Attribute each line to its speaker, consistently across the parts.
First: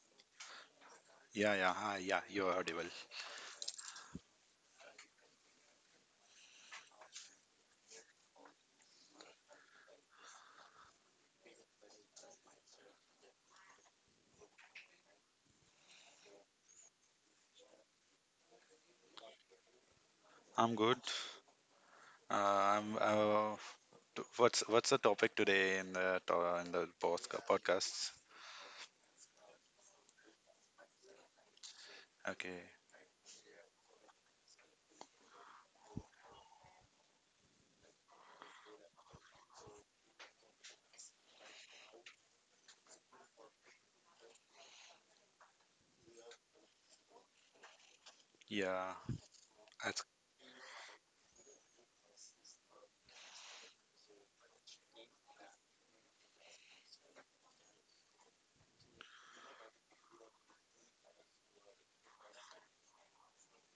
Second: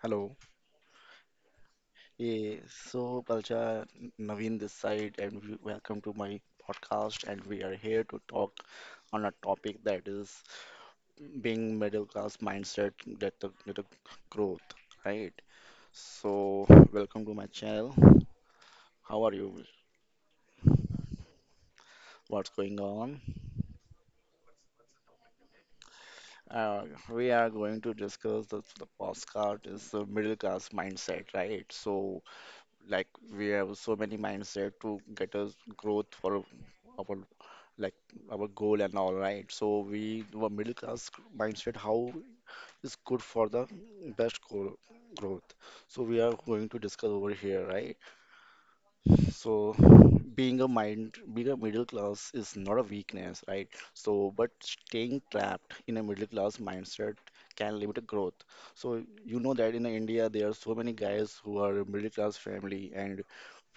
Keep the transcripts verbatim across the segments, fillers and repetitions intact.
Speaker 1: Hello.
Speaker 2: Yeah, yeah, hi, yeah, you're
Speaker 1: Yeah,
Speaker 2: audible.
Speaker 1: so Palcha, Naveen this side, and we- welcome to my podcast. And we are here to talk on a topic that is being middle class mindset that the, that the growth, right? So welcome to my channel. How are you?
Speaker 2: I'm good. Uh,
Speaker 1: What's going
Speaker 2: I'm,
Speaker 1: on?
Speaker 2: uh, t- what's what's the topic today in the to- in
Speaker 1: Uh,
Speaker 2: the
Speaker 1: we
Speaker 2: podca-
Speaker 1: are going to
Speaker 2: podcasts?
Speaker 1: discuss the, the postcard is the middle class mindset, right? So
Speaker 2: Okay,
Speaker 1: like we have so many mindset to get us growth for our like our goal and all, right? So we our middle class mindset, how is good for the best goal growth. So we are going to discuss over here, right?
Speaker 2: yeah,
Speaker 1: So
Speaker 2: that's,
Speaker 1: being a mind, being a middle class is not a weakness, right? So but staying trapped in a middle class mindset can limit a growth. So you know that in India there are so many guys who are middle class family and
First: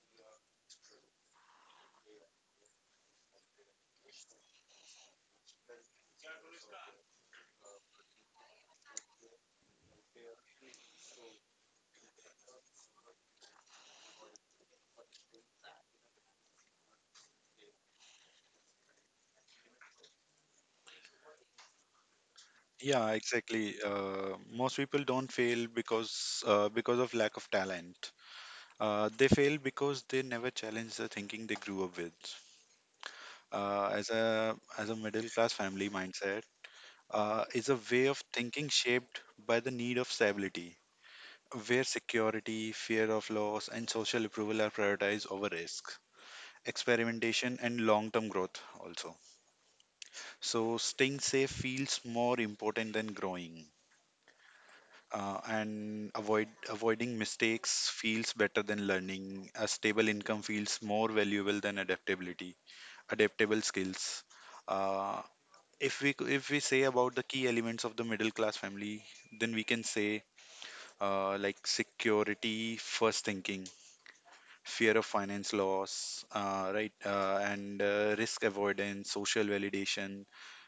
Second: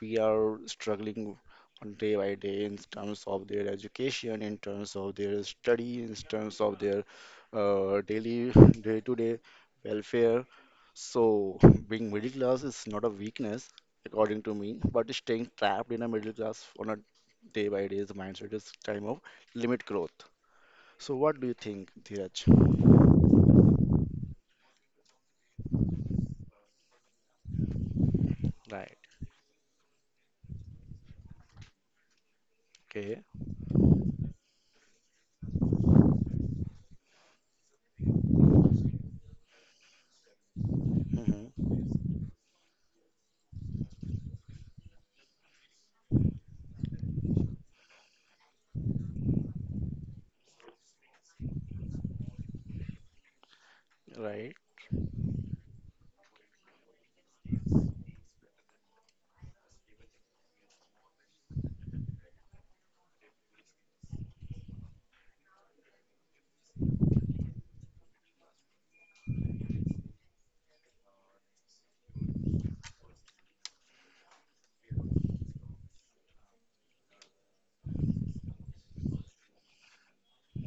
Speaker 1: we are struggling on day by day in terms of their education, in terms of their study, in terms of their uh, daily day-to-day welfare. So being middle class is not a weakness, according to me, but staying trapped in a middle class on a day by day mindset is time of limit growth. So what do you think, Dheeraj?
Speaker 2: yeah, exactly. Uh, most people don't fail because uh, because of lack of talent.
Speaker 1: Right.
Speaker 2: Uh, they fail because they never challenge the thinking they grew up with.
Speaker 1: Okay.
Speaker 2: Uh, as a as a middle class family mindset, uh, is a way of thinking shaped by the need of stability
Speaker 1: Hmm.
Speaker 2: where security, fear of loss, and social approval are prioritized over risk, experimentation, and long term growth also. So, staying safe feels more important than growing.
Speaker 1: Right.
Speaker 2: Uh, and avoid avoiding mistakes feels better than learning. A stable income feels more valuable than adaptability, adaptable skills. Uh, if we c- if we say about the key elements of the middle class family, then we can say, uh, like, security first thinking, fear of finance loss, uh, right, uh, and uh, risk avoidance, social validation,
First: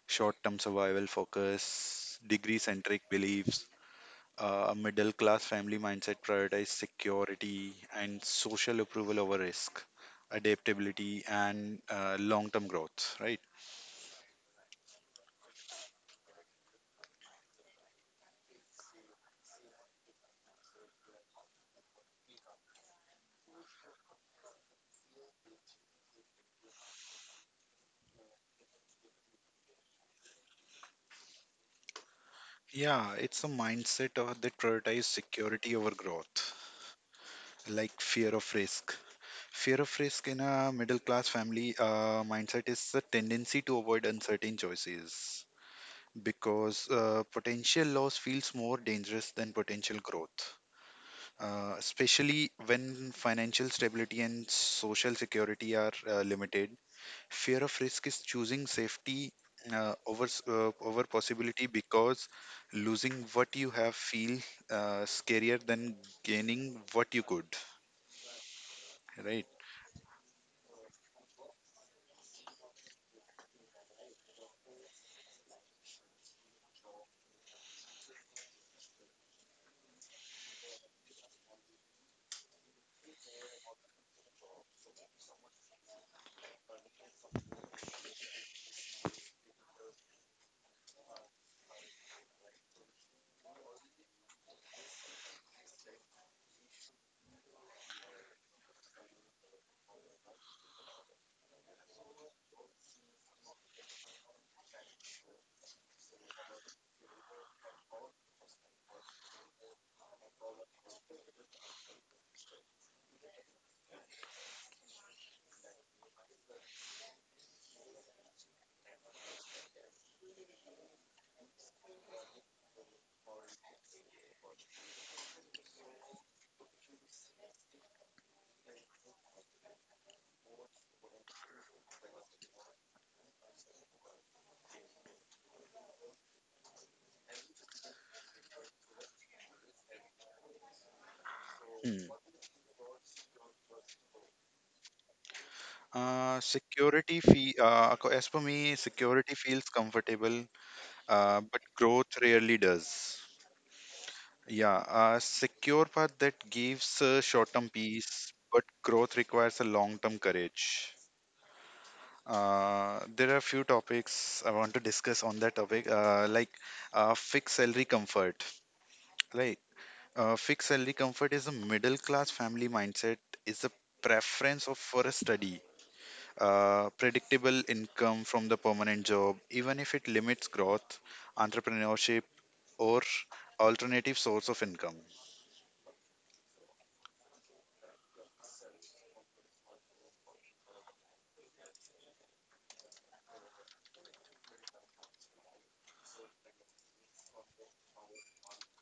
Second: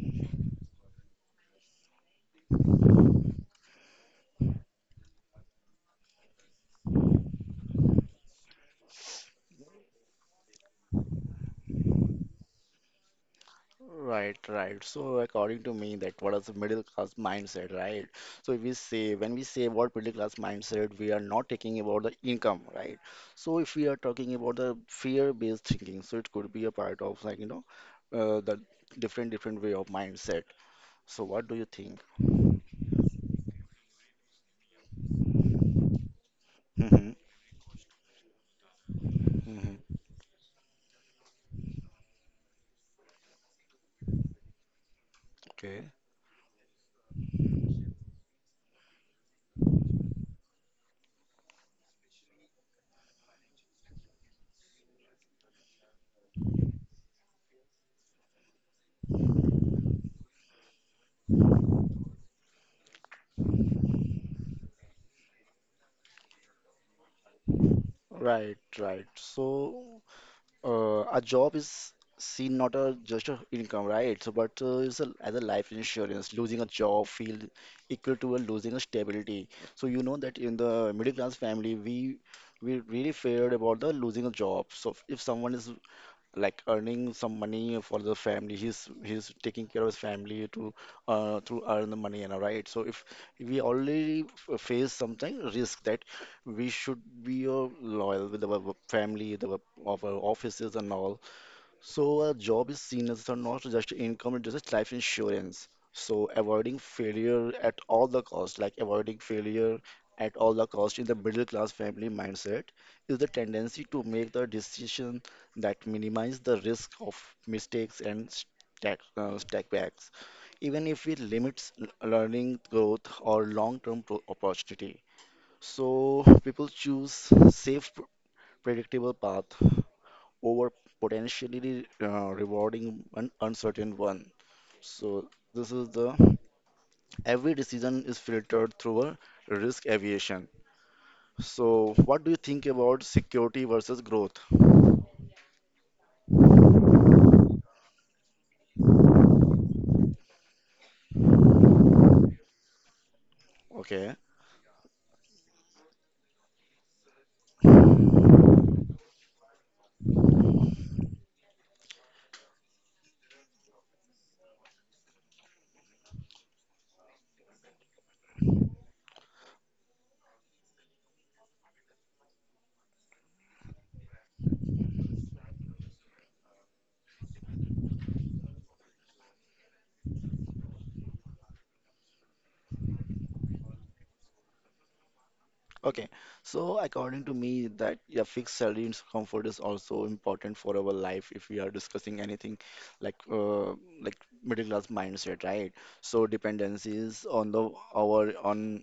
Speaker 2: short term survival focus, degree centric beliefs. Uh, a middle class family mindset prioritizes security and social approval over risk, adaptability, and uh, long term growth, right?
Speaker 1: Right, right. So according to me, that what is the middle class mindset, right? So if we say when we say about middle class mindset, we are not talking about the income, right? So if we are talking about the fear-based thinking, so it could be a part of like you know, uh, the different different way of mindset. So what do you think?
Speaker 2: Yeah, it's a mindset of, that prioritizes security over growth,
Speaker 1: Mm-hmm.
Speaker 2: like fear of risk. Fear
Speaker 1: Mm-hmm.
Speaker 2: of risk in a middle class family uh, mindset is the tendency to avoid uncertain choices
Speaker 1: Okay.
Speaker 2: because uh, potential loss feels more dangerous than potential growth, uh, especially when financial stability and social security are uh, limited. Fear of risk is choosing safety uh, over s- uh, over possibility, because losing what you have feel uh, scarier than gaining what you could.
Speaker 1: Right, right. So
Speaker 2: Right.
Speaker 1: Uh, a job is seen not a just a income, right? So, but uh, it's a, as a life insurance, losing a job feel equal to a losing a stability. So you know that in the middle class family, we we really feared about the losing a job. So if someone is like earning some money for the family. He's he's taking care of his family to uh, to earn the money, you know, right? So if we already f- face something risk that we should be uh, loyal with our family, the of our offices and all. So a job is seen as a- not just income, it is a life insurance. So avoiding failure at all the cost, like avoiding failure at all the cost in the middle class family mindset is the tendency to make the decision that minimize the risk of mistakes and stack, uh, stack backs, even if it limits l- learning growth or long-term pro- opportunity. So people choose safe, predictable path over potentially uh, rewarding an uncertain one. So this is the every decision is filtered through a risk aviation. So
Speaker 2: Hmm.
Speaker 1: what do you think about security versus growth?
Speaker 2: Uh, security fee, uh, ac- as for me, security feels comfortable, uh, but growth rarely does.
Speaker 1: Okay.
Speaker 2: Yeah, a secure path that gives uh, short-term peace, growth requires a long-term courage. Uh, there are a few topics I want to discuss on that topic, uh, like, uh, fixed salary comfort, right? Uh, fixed salary comfort is a middle-class family mindset, is a preference of for a study, uh, predictable income from the permanent job, even if it limits growth, entrepreneurship, or alternative source of income.
Speaker 1: Okay. So according to me that yeah, fixed salary and comfort is also important for our life if we are discussing anything like uh, like middle class mindset, right? So dependencies on the our on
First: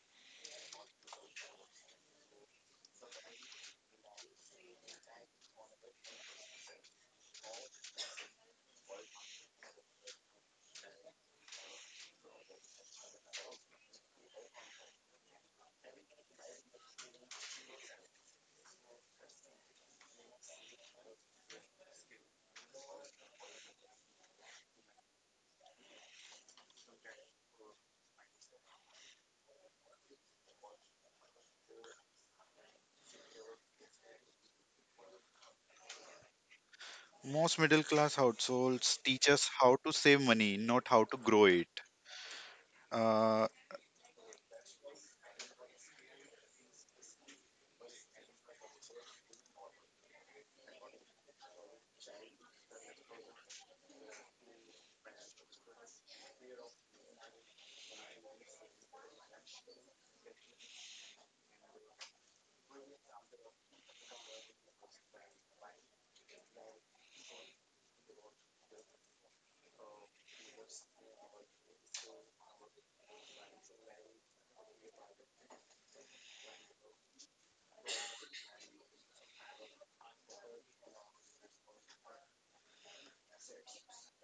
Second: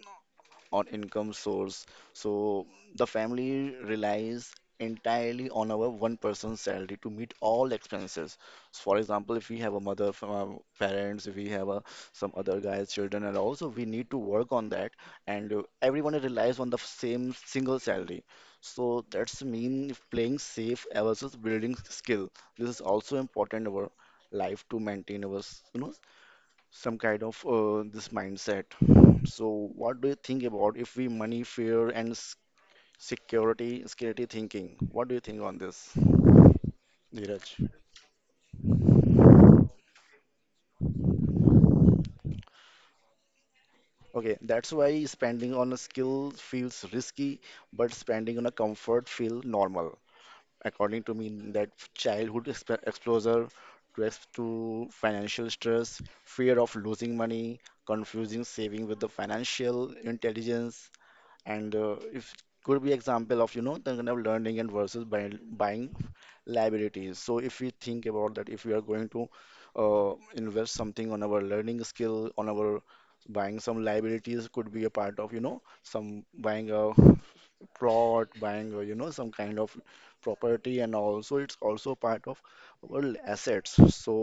Speaker 1: on income source. So the family relies entirely on our one person's salary to meet all expenses. So, for example, if we have a mother, from uh, parents, if we have a, some other guys, children, and also we need to work on that. And uh, everyone relies on the same single salary. So that's mean if playing safe versus building skill. This is also important in our life to maintain our, s- you know, some kind of uh, this mindset. So, what do you think about if we money, fear, and s- security, security thinking? What do you think on this, Dheeraj?
Speaker 2: Most middle class households teach us how to save money, not how to grow it. Uh,
Speaker 1: Okay, that's why spending on a skill feels risky, but spending on a comfort feel normal. According to me, that childhood exp exposure to, ex to financial stress, fear of losing money, confusing saving with the financial intelligence, and uh, if could be example of you know the kind of learning and versus buying, buying liabilities. So if we think about that, if we are going to uh, invest something on our learning skill, on our buying some liabilities could be a part of you know some buying a plot, buying a, you know, some kind of property, and also it's also part of our assets. So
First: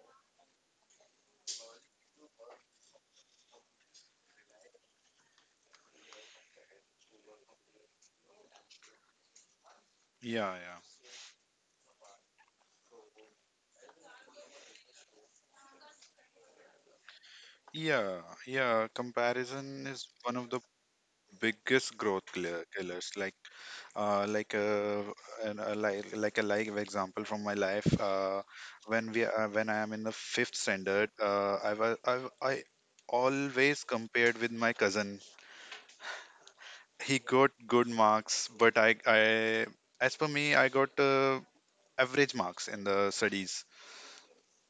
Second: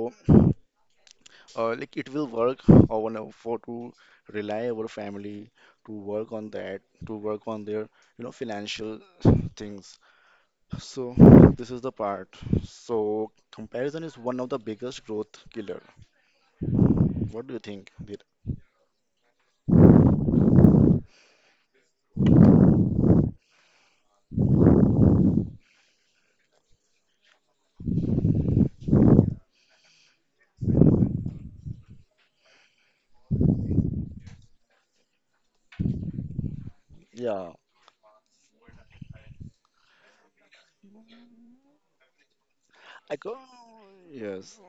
Speaker 1: uh, like it will work or want to for to rely our family to work on that, to work on their, you know, financial things.
Speaker 2: yeah, yeah.
Speaker 1: So this is the part. So comparison is one of the biggest growth killer. What do you think,
Speaker 2: Yeah,
Speaker 1: Dheeraj?
Speaker 2: yeah. Comparison is one of the biggest growth killer- killers. Like uh, like uh, and uh, like like a live example from my life, uh, when we uh, when I am in the fifth standard, uh, I was I, I always compared with my cousin. He got
Speaker 1: Yeah,
Speaker 2: good marks, but I I as per me, I got uh, average marks in the
Speaker 1: I go,
Speaker 2: studies.
Speaker 1: yes.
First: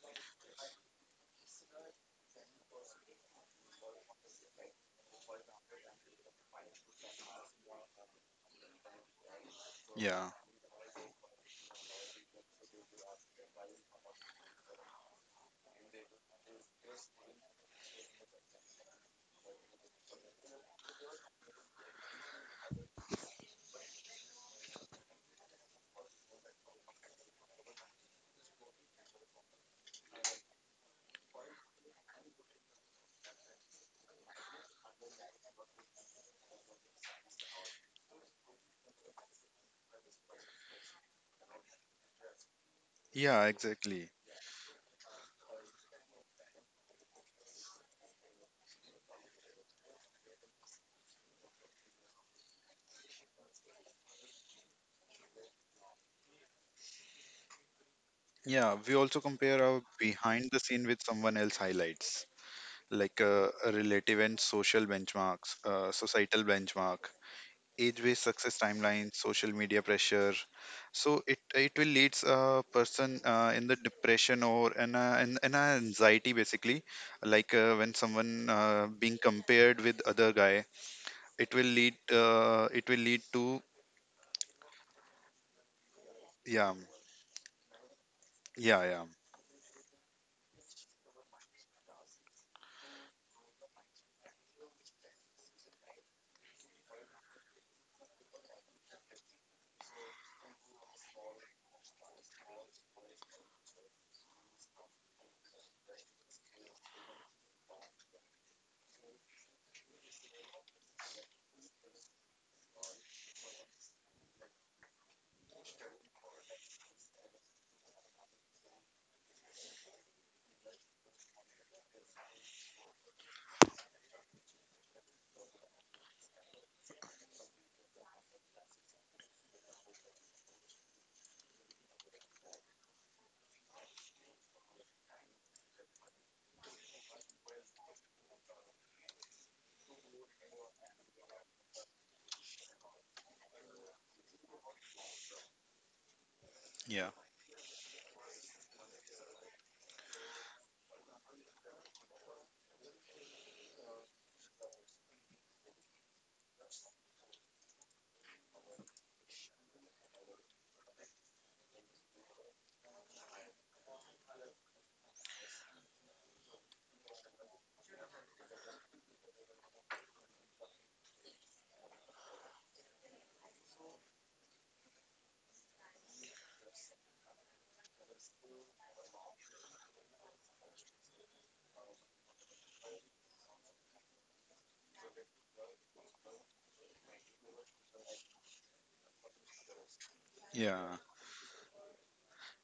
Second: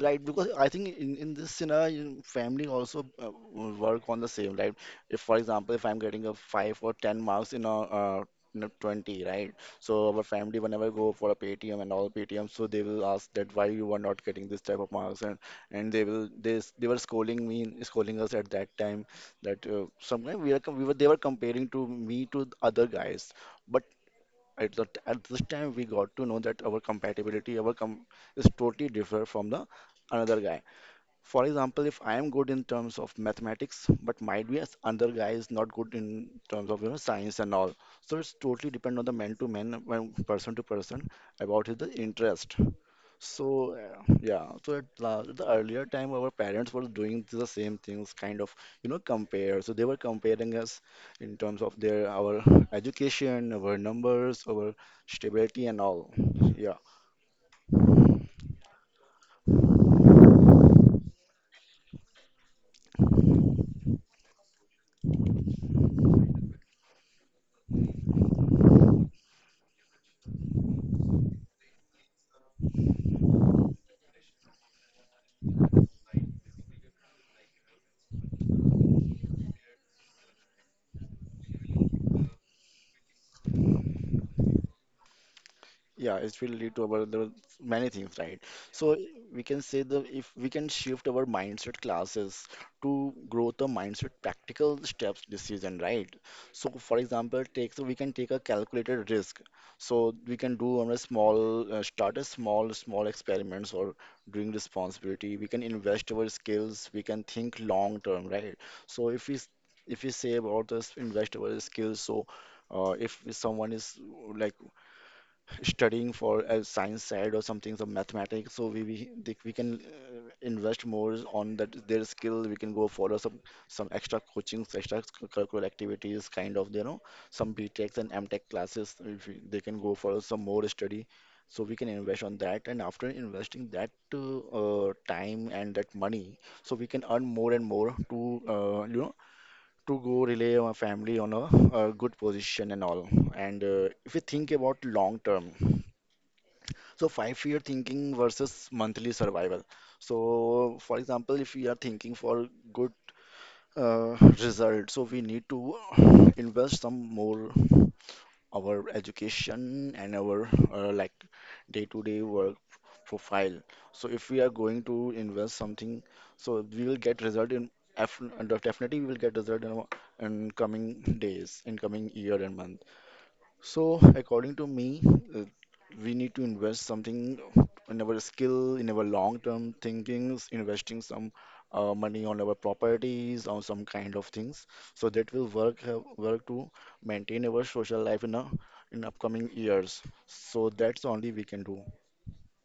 Speaker 1: Right. Because I think in, in this scenario, family also uh, will work on the same, right? If, for example, if I'm getting a five or ten marks in a, uh, in a twenty, right? So our
Speaker 2: Yeah,
Speaker 1: family, whenever go for a P T M and all P T M, so they will ask that why you are not getting this type of marks, and, and they will they, s- they were scolding me, scolding us at that time that uh, sometimes we are com- we were they were comparing to me to the other guys, at the at this time we got to know that our compatibility our com is totally different from the another guy. For example, if I am good in terms of mathematics, but might be as another guy is not good in terms of you know science and all. So it's totally depend on the man to man when person to person about his the interest. So
Speaker 2: yeah, exactly.
Speaker 1: uh, yeah, so at la- the earlier time, our parents were doing the same things, kind of, you know, compare. So they were comparing us in terms of their our education, our numbers, our stability, and all. Yeah.
Speaker 2: Yeah, we also compare our behind the scene with someone else highlights, like, uh, a relative and social benchmarks, uh, societal benchmark, age-based success timelines, social media pressure. So it it will leads a person, uh, in the depression or an uh, an, an anxiety basically, like, uh, when someone, uh, being compared with other guy, it will lead uh, it will lead to.
Speaker 1: Yeah, it will
Speaker 2: Yeah,
Speaker 1: lead to our the many things, right?
Speaker 2: yeah,
Speaker 1: So
Speaker 2: yeah,
Speaker 1: we can say that if we can shift our mindset classes to grow the mindset practical steps decision, right? So for example, take so we can take a calculated risk. So we can do on a small uh, start a small small experiments or doing responsibility. We can invest our skills. We can think long term, right? So if we s- if we say about this invest our skills, so uh, if someone is like studying for a science side or something, some mathematics. So we we, they, we can uh, invest more on that their skill. We can go follow some some extra coachings, extra curricular activities, kind of you know some B BTECs and M tech classes. If we, they can go follow some more study. So we can invest on that, and after investing that uh, time and that money, so we can earn more and more to uh, you know to go relay our family on a, a good position and all. And uh, if we think about long term. So
Speaker 2: yeah,
Speaker 1: five-year thinking versus monthly survival. So for example, if we are thinking for good uh, result, so we need to invest some more our education and our uh, like day-to-day work profile. So if we are going to invest something, so we will get result in af- and definitely we will get result in, our- in coming days, in coming year and month. So, according to me, uh, we need to invest something in our skill, in our long-term thinkings, investing some uh, money on our properties, on some kind of things. So that will work uh, work to maintain our social life in a, in upcoming years. So
Speaker 2: yeah.
Speaker 1: that's only we can do.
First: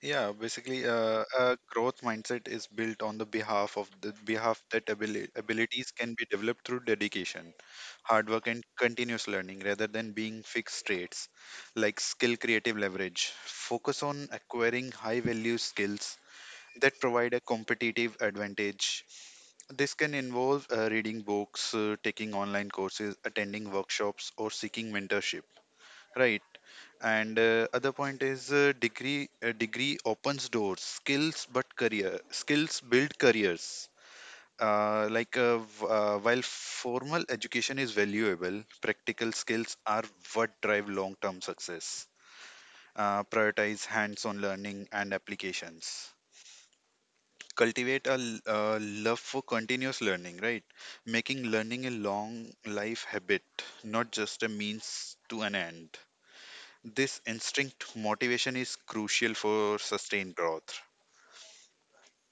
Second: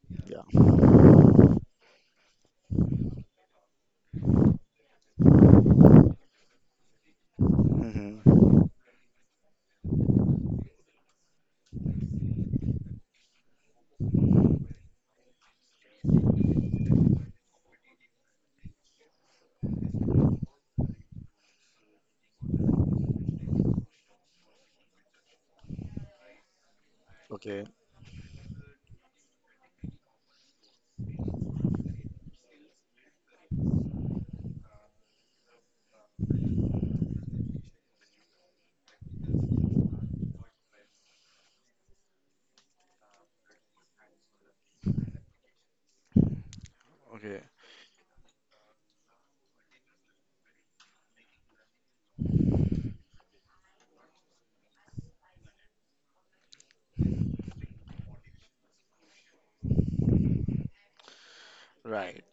Speaker 2: Yeah,
Speaker 1: Yeah.
Speaker 2: basically, uh, a growth mindset is built on the behalf of the behalf that abili abilities can be developed through dedication, hard
Speaker 1: Hmm.
Speaker 2: work, and continuous learning, rather than being fixed traits, like skill creative leverage. Focus on acquiring high value skills that provide a competitive advantage. This can involve, uh, reading books, uh, taking online courses, attending workshops, or seeking mentorship. Right. And
Speaker 1: Okay.
Speaker 2: uh, other point is uh, degree. Uh, degree opens doors. Skills, but career. Skills build careers, uh, like uh, v- uh, while formal education is valuable, practical skills are what drive long-term success. Uh, prioritize hands-on learning and applications.
Speaker 1: Okay.
Speaker 2: Cultivate a l- uh, love for continuous learning, right? Making learning a long life habit, not just a means to an end. This instinct motivation is crucial for sustained growth.
Speaker 1: Right.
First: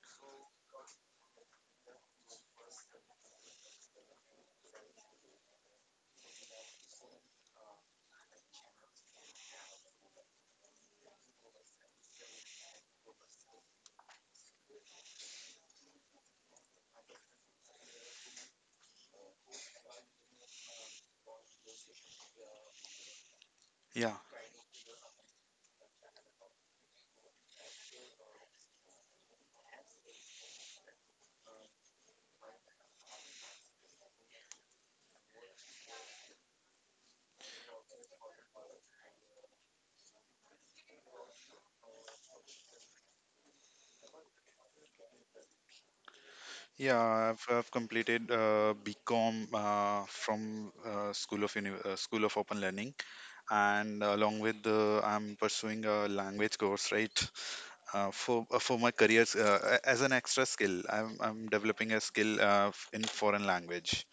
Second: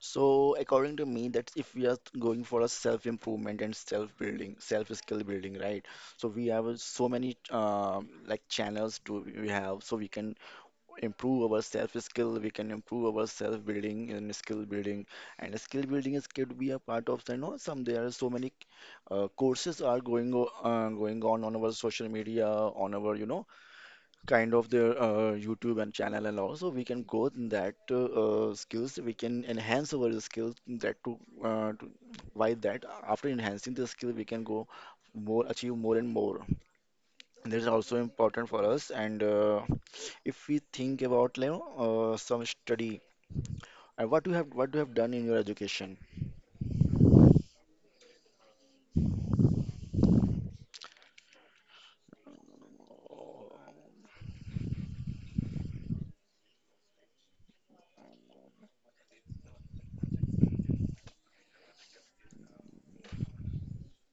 Speaker 1: So, according to me, that's if we are going for a self-improvement and self-building, self-skill building, right? So we have uh, so many um, like channels to we have, so we can improve our self-skill, we can improve our self-building and skill building, and skill building is could be a part of the, you know, some there are so many uh, courses are going o- uh, going on on our social media, on our you know
Speaker 2: Yeah.
Speaker 1: kind of their uh, YouTube and channel, and also we can go in that uh, uh, skills we can enhance our skills in that to, uh, to by that after enhancing the skill we can go more achieve more and more. This is also important for us, and uh, if we think about you know, uh, some study and what you have what you have done in your education.
Speaker 2: Yeah, I've, I've completed uh, BCom uh, from, uh, School of Uni- uh, School of Open Learning, and along with the, I'm pursuing a language course, right? Uh, for uh, for my career, uh, a- as an extra skill, I'm I'm developing a skill, uh, f- in foreign language.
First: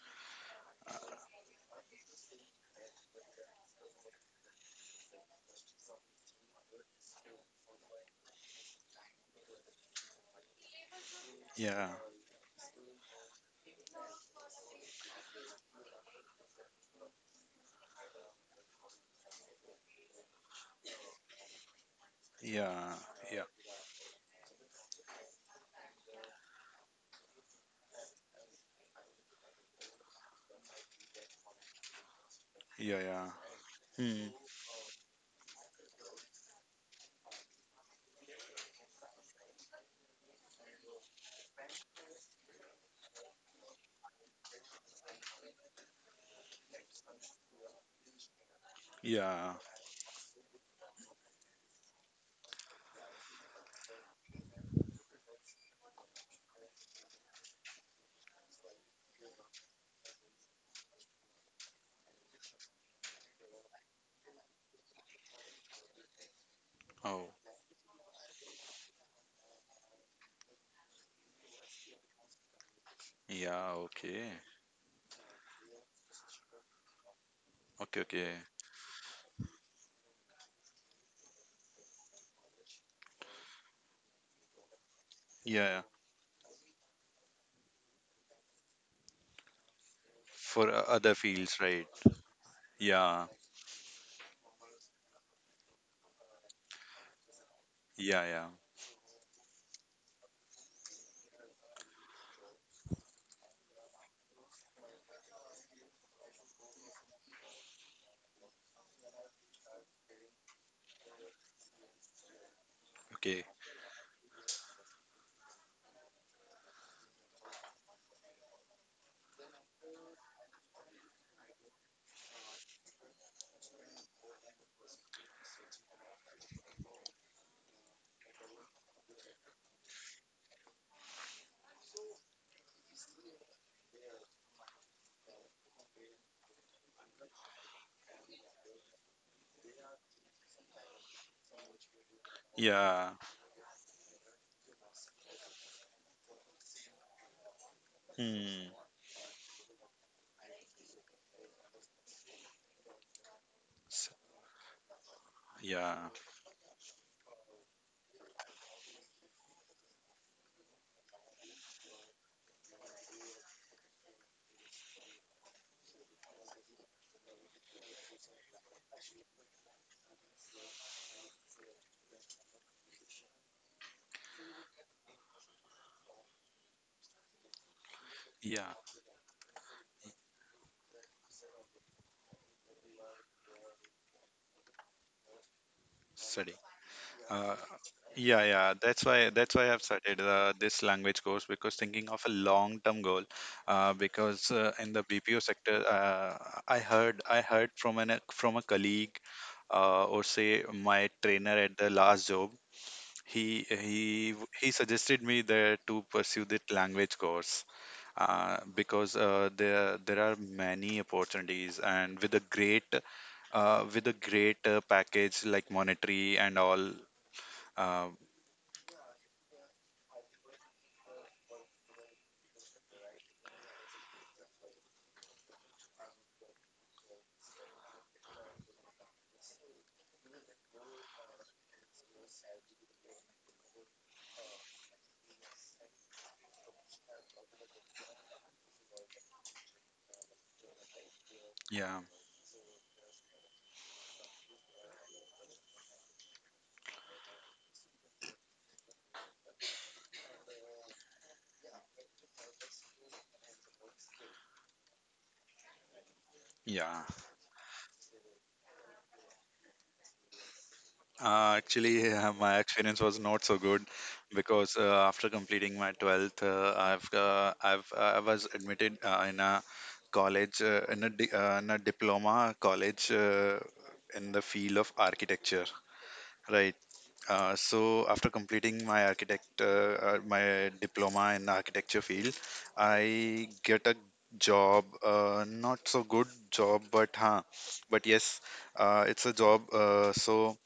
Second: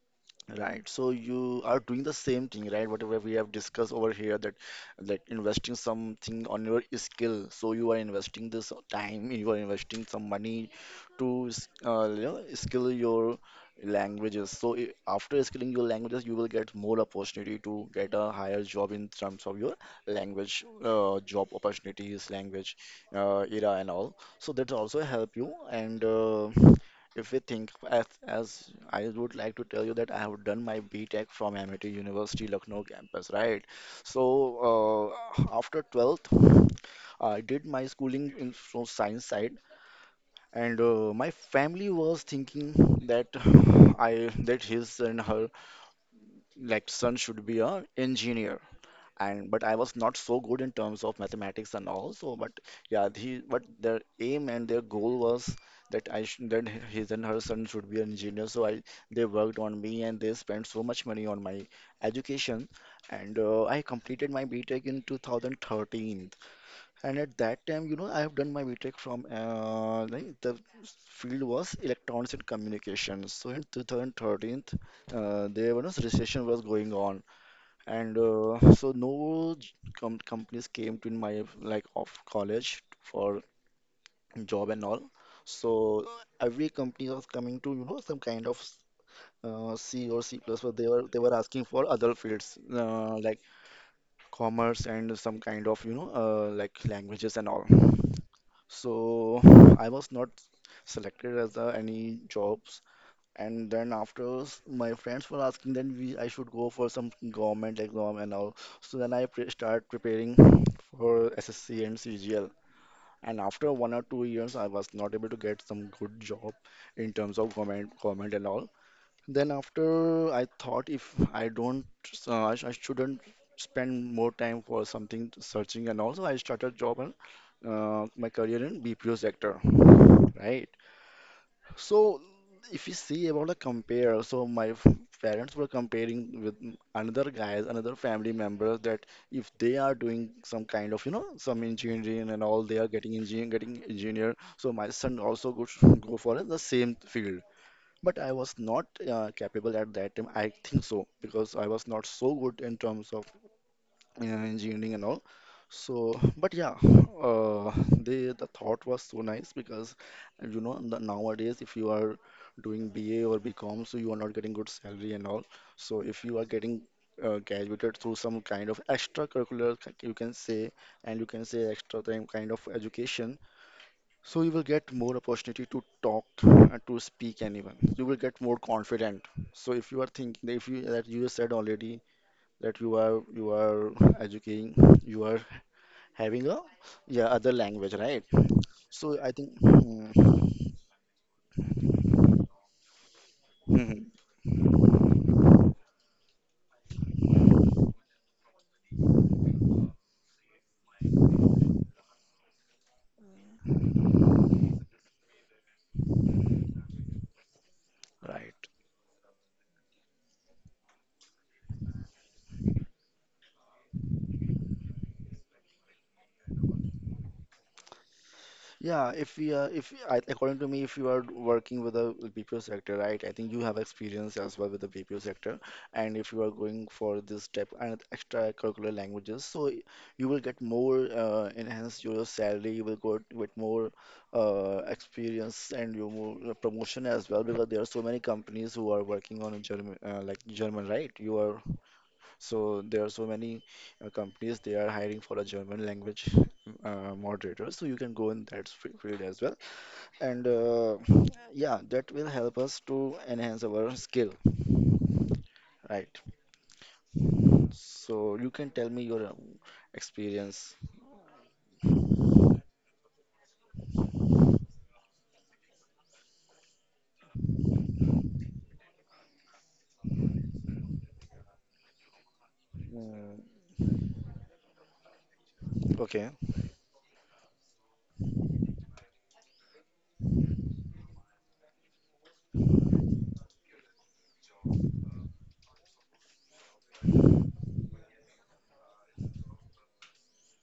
Speaker 1: Right. So you are doing the same thing, right? Whatever we have discussed over here that that investing something on your skill. So you are investing this time, you are investing some money to s-
Speaker 2: Yeah,
Speaker 1: uh, you know, skill your languages. So i- after skilling your languages, you will get more opportunity to get a higher job in terms of your language, uh, job opportunities,
Speaker 2: yeah,
Speaker 1: language,
Speaker 2: yeah,
Speaker 1: uh, era and all. So that also help you and uh, if we think as, as I would like to tell you that I have done my B Tech from M I T University Lucknow
Speaker 2: yeah, yeah.
Speaker 1: campus, right? So
Speaker 2: Hmm.
Speaker 1: uh, after twelfth, I did my schooling in from science side, and uh, my family was thinking that I that his and her like son should be a engineer and
Speaker 2: Yeah.
Speaker 1: but I was not so good in terms of mathematics and all. So, but yeah, he but their aim and their goal was that I should, that his and her son should be an engineer. So I they worked on me and they spent so much money on my education. And uh, I completed my B Tech in two thousand thirteen. And
Speaker 2: Oh,
Speaker 1: at that time, you know, I have done my B Tech from uh, like the field was electronics and communications. So in
Speaker 2: yeah, okay.
Speaker 1: twenty thirteen, uh, there was recession was going on
Speaker 2: Okay,
Speaker 1: and
Speaker 2: okay.
Speaker 1: uh, so no j- com companies came to my like of college for job and all,
Speaker 2: Yeah,
Speaker 1: so every company was coming to, you know, some kind of uh, C or C plus
Speaker 2: for,
Speaker 1: plus.
Speaker 2: uh,
Speaker 1: They were
Speaker 2: other
Speaker 1: they were
Speaker 2: fields,
Speaker 1: asking for
Speaker 2: right?
Speaker 1: other fields, uh,
Speaker 2: Yeah,
Speaker 1: like commerce and some kind of, you know, uh, like languages and all.
Speaker 2: yeah, yeah.
Speaker 1: So I was not selected as uh, any jobs, and then after s- my friends were asking, then we I should go for some government exam and all. So then I pre start preparing for S S C and C G L. And
Speaker 2: Okay.
Speaker 1: after one or two years, I was not able to get some good job in terms of government, government and all. Then after I thought if I don't, uh, I, sh- I shouldn't spend more time for something searching, and also I started job and uh, my career in B P O sector, right? So if you see about a compare, so my f- parents were comparing with m- another guys, another family members, that if they are doing some kind of, you know, some engineering and all, they are
Speaker 2: Yeah.
Speaker 1: getting engineering, getting engineer. So my son also go go for the same field. But I was
Speaker 2: Hmm.
Speaker 1: not uh, capable at that time. I think so because I was not so good in terms of
Speaker 2: S-
Speaker 1: in engineering and all.
Speaker 2: Yeah,
Speaker 1: So, but yeah, uh, they the thought was so nice because uh, you know the, nowadays if you are doing B A or BCom, so you are not getting good salary and all. So if you are getting uh, graduated through some kind of extracurricular, c- you can say, and you can say extra time kind of education, so you will get more opportunity to talk and to speak anyone. You will get more
Speaker 2: yeah,
Speaker 1: confident. So if you are thinking, if you that you said already that you are you are educating, you are having
Speaker 2: study.
Speaker 1: a yeah other
Speaker 2: Uh,
Speaker 1: language, right?
Speaker 2: yeah, yeah. That's
Speaker 1: So
Speaker 2: why
Speaker 1: I
Speaker 2: that's
Speaker 1: think,
Speaker 2: why I've
Speaker 1: hmm,
Speaker 2: started
Speaker 1: hmm,
Speaker 2: uh, this language course, because thinking of a long-term goal. Uh,
Speaker 1: hmm,
Speaker 2: because uh, In the B P O sector, uh, I heard I heard from an from a colleague, uh, or say my trainer at the last job. He he he suggested me there to pursue that language course, uh,
Speaker 1: right.
Speaker 2: because, uh, there there are many opportunities and with a great, uh, with a great uh, package, like monetary and all. Uh,
Speaker 1: Yeah, if we are, if I, according to me, if you are working with the B P O sector, right, I think you have experience as well with the B P O sector. And if you are going for this type and extracurricular languages, so y- you will get more, uh, enhance your salary, you will go with more uh, experience and your more uh, promotion as well, because there are so many companies who are working on German, uh, like German, right? You are,
Speaker 2: yeah,
Speaker 1: so there are so many uh, companies they are hiring for a German language uh, moderator. So you can go in that f- field as well. And uh, yeah, that will help us to enhance our skill, right?
Speaker 2: yeah.
Speaker 1: So you can tell me your um, experience.
Speaker 2: Uh, actually, uh, my experience was not so good, because uh, after completing my twelfth, uh, I've uh, I've uh, I was admitted, uh, in a college, uh, in a di- uh, in a diploma college,
Speaker 1: Mm,
Speaker 2: uh, in the field of architecture.
Speaker 1: okay,
Speaker 2: Right. Uh, so after completing my architect uh, uh, my diploma in architecture field, I get a job. Uh, not so good job, but huh, but yes, uh, it's a job. Uh, so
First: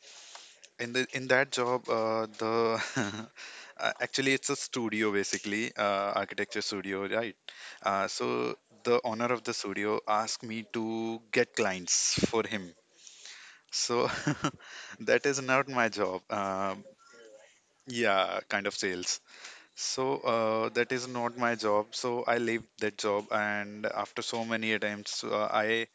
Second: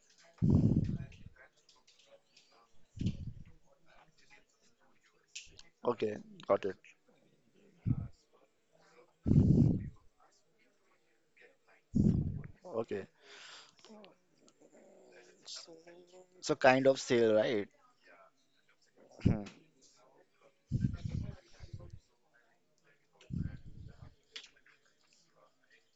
Speaker 2: in the in that job, uh, the uh, actually it's a studio basically, uh,
Speaker 1: okay,
Speaker 2: architecture
Speaker 1: got it.
Speaker 2: studio, right? Uh, so the owner of the studio asked me to get clients for him.
Speaker 1: Okay,
Speaker 2: So that is not my job.
Speaker 1: so
Speaker 2: Uh,
Speaker 1: kind of sale, right?
Speaker 2: yeah, kind of sales.
Speaker 1: Hmm.
Speaker 2: So, uh, that is not my job, so I left that job, and after so many attempts, uh, i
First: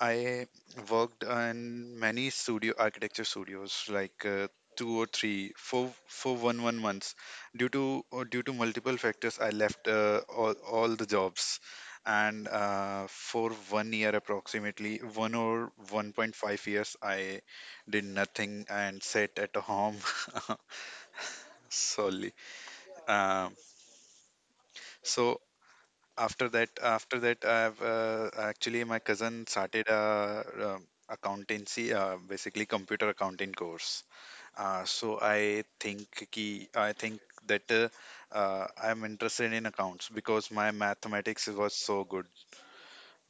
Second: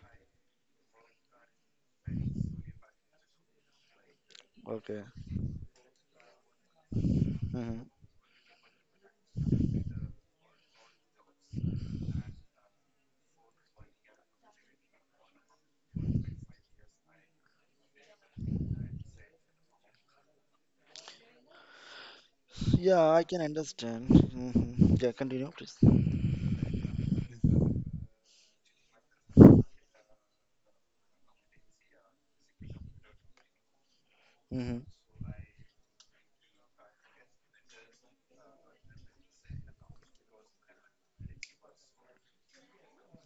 Speaker 2: i worked in many studio architecture studios, like, uh, two
Speaker 1: Okay.
Speaker 2: or three, for for one one months, due
Speaker 1: Hmm.
Speaker 2: to, uh, due to multiple factors, I left, uh, all, all the jobs, and uh, for one year, approximately one or one point five years, I did nothing and sat at home solely.
Speaker 1: Yeah, I can
Speaker 2: um,
Speaker 1: understand. Hmm. Yeah,
Speaker 2: so
Speaker 1: continue, please.
Speaker 2: after that, after that, I've uh, actually my cousin started a, um accountancy, uh, basically computer accounting course. Uh,
Speaker 1: Hmm.
Speaker 2: so I think ki, I think that, uh, uh, I'm interested in accounts, because my mathematics was so good.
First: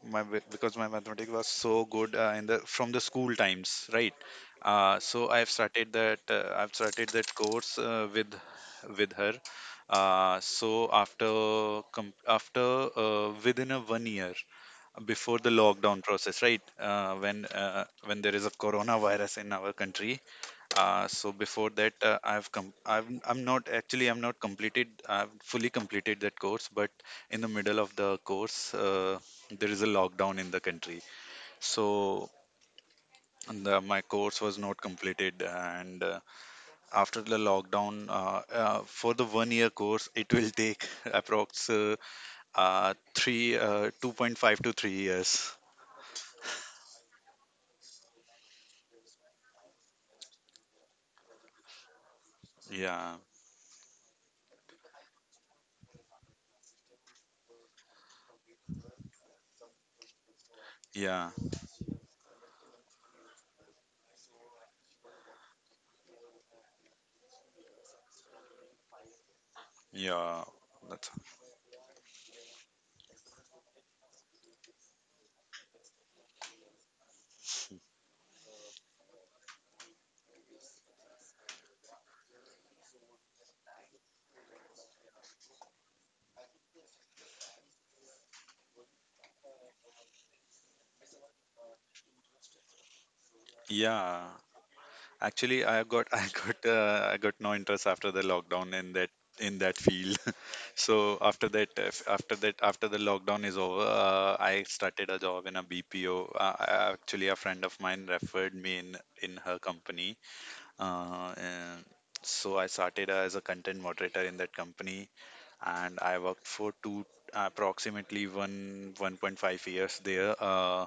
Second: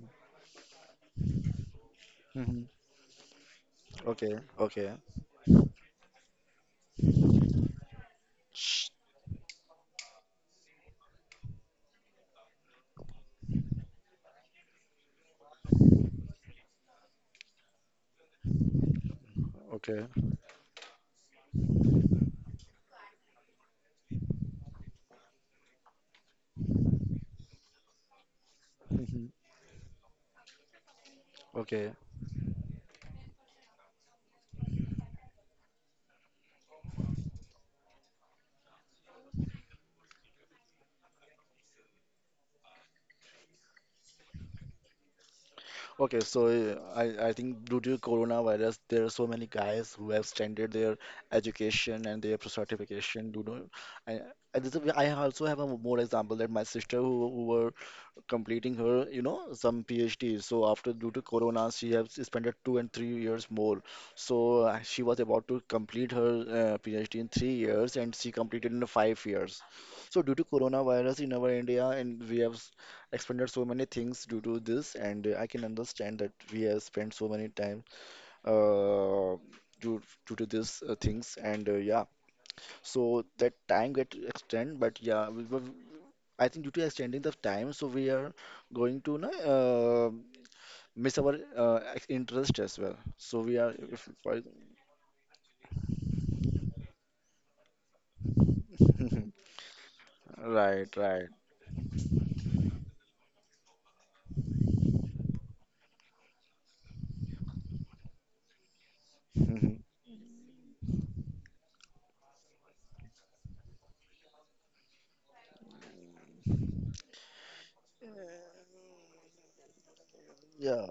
Speaker 2: My b- because my mathematics was so good, uh, in the
Speaker 1: Hmm.
Speaker 2: from the school times, right?
Speaker 1: Okay, okay.
Speaker 2: Uh, so I've started that uh, I've started that course, uh, with
Speaker 1: Shh.
Speaker 2: with her. Uh, so after com- after uh, within a one year, before the lockdown process, right? Uh, when uh, when there is a coronavirus in our
Speaker 1: Okay.
Speaker 2: country, uh, so before that, uh, I've come I've I'm not, actually, I'm not completed, I've fully completed that course, but in the middle of the course,
Speaker 1: Hmm,
Speaker 2: uh,
Speaker 1: hmm.
Speaker 2: there is a lockdown in the country,
Speaker 1: Okay.
Speaker 2: so the, my course was not completed, and uh, after the lockdown, uh, uh, for the one year course, it will take approx, uh, uh, three, uh, two point five to three years.
Speaker 1: Okay. So uh, I, I think due to coronavirus, there are so many guys who have standard their education and their
Speaker 2: Yeah,
Speaker 1: certification. You know, I, I, this is- I also have a more example that my sister who, who were completing her, you know, some PhD. So after due to
Speaker 2: yeah,
Speaker 1: Corona, she has spent two and three years more. So uh, she was about to complete her uh, PhD in three years, and she completed in five years. So due to
Speaker 2: yeah. That's
Speaker 1: coronavirus in our India, and we have s- expended so many things due to this, and uh, I can understand that we have spent so many time uh, due due to this uh, things, and uh, yeah, so that time get extend, but yeah, we, were. I think due to extending the time, so we are going to na, uh, miss our uh, ex- interest as well. So we are, if, Yes.
Speaker 2: Yeah.
Speaker 1: for-
Speaker 2: Actually, I got, I got, uh, I got no interest after the lockdown in that in that field.
Speaker 1: right,
Speaker 2: so
Speaker 1: right.
Speaker 2: after that, uh, f- after that, after the lockdown is over, uh, I started a job in a B P O. Uh, I- actually, a friend of mine referred me in in her company. Uh, and so I started as a content moderator in that company, and I worked for two approximately one, 1.5 years there.
Speaker 1: Yeah.
Speaker 2: Uh,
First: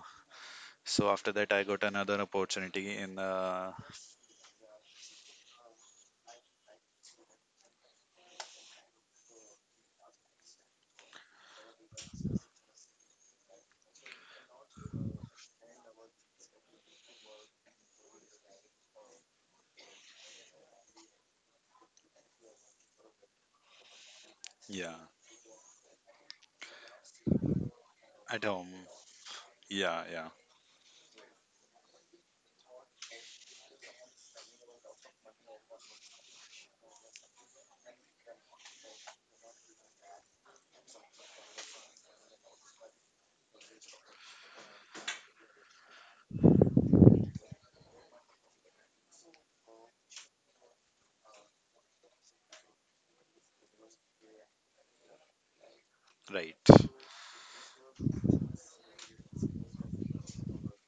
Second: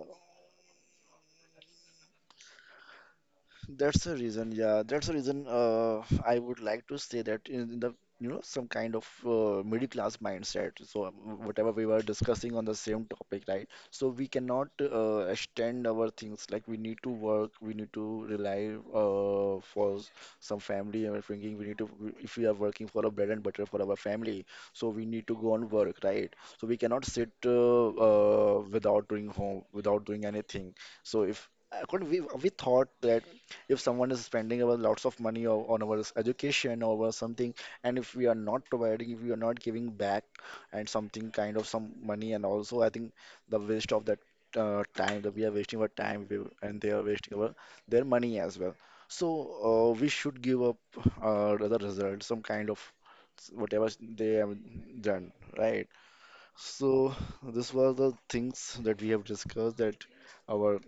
Speaker 2: so after that, I got another opportunity in, uh,
Speaker 1: That's the reason, yeah. That's the reason uh, I would like to say that in the, you know, some kind of uh, middle class mindset. So um, whatever we were discussing on the same topic, right? So we cannot uh, extend our things. Like, we need to work, we need to rely uh, for s- some family and everything. We need to, if we are working for a bread and butter for our family, so
Speaker 2: yeah
Speaker 1: we need to go and work, right? So we cannot sit uh,
Speaker 2: at
Speaker 1: uh,
Speaker 2: home.
Speaker 1: without doing home,
Speaker 2: Yeah,
Speaker 1: without doing
Speaker 2: yeah,
Speaker 1: anything. So if I couldn't- we we thought that if someone is spending our lots of money o- on our s- education or our something, and if we are not providing, if we are not giving back and something kind of some money, and also I think the waste of that uh, time, that we are wasting our time, we- and they are wasting our their money as well. So uh, we should give up uh, the result some kind of s- whatever they have done, right?
Speaker 2: right.
Speaker 1: So this was the things that we have discussed, that our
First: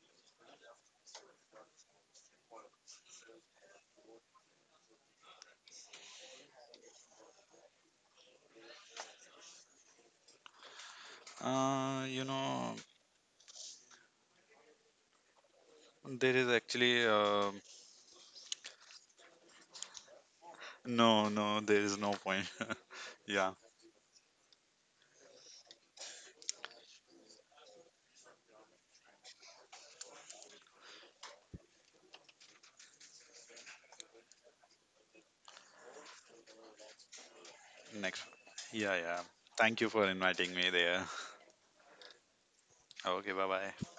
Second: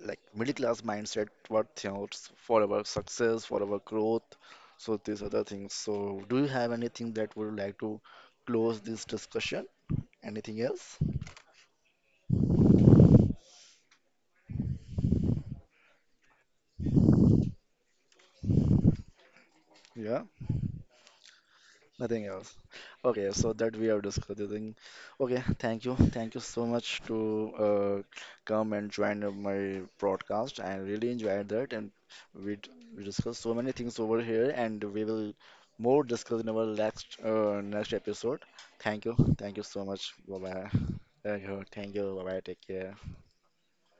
Speaker 1: like middle class mindset, what counts for our success, for our growth, so these other things. So do you have anything that would like to close this discussion? Anything else?
Speaker 2: Uh, you know, there is actually, uh,
Speaker 1: Yeah.
Speaker 2: no, no, there is no
Speaker 1: Nothing
Speaker 2: point.
Speaker 1: else. Okay, so
Speaker 2: Yeah,
Speaker 1: that we have discussed. I think. Okay, thank you, thank you so much to uh, come and join uh, my broadcast. I really enjoyed that, and we d- we discussed so many things over here, and we will more discuss in our next uh, next
Speaker 2: next.
Speaker 1: episode.
Speaker 2: Yeah,
Speaker 1: Thank you,
Speaker 2: yeah.
Speaker 1: thank you
Speaker 2: Thank
Speaker 1: so
Speaker 2: you for
Speaker 1: much. Bye
Speaker 2: inviting
Speaker 1: bye.
Speaker 2: me there.
Speaker 1: Thank you, thank you. Bye bye. Take care.
Speaker 2: Okay, bye bye.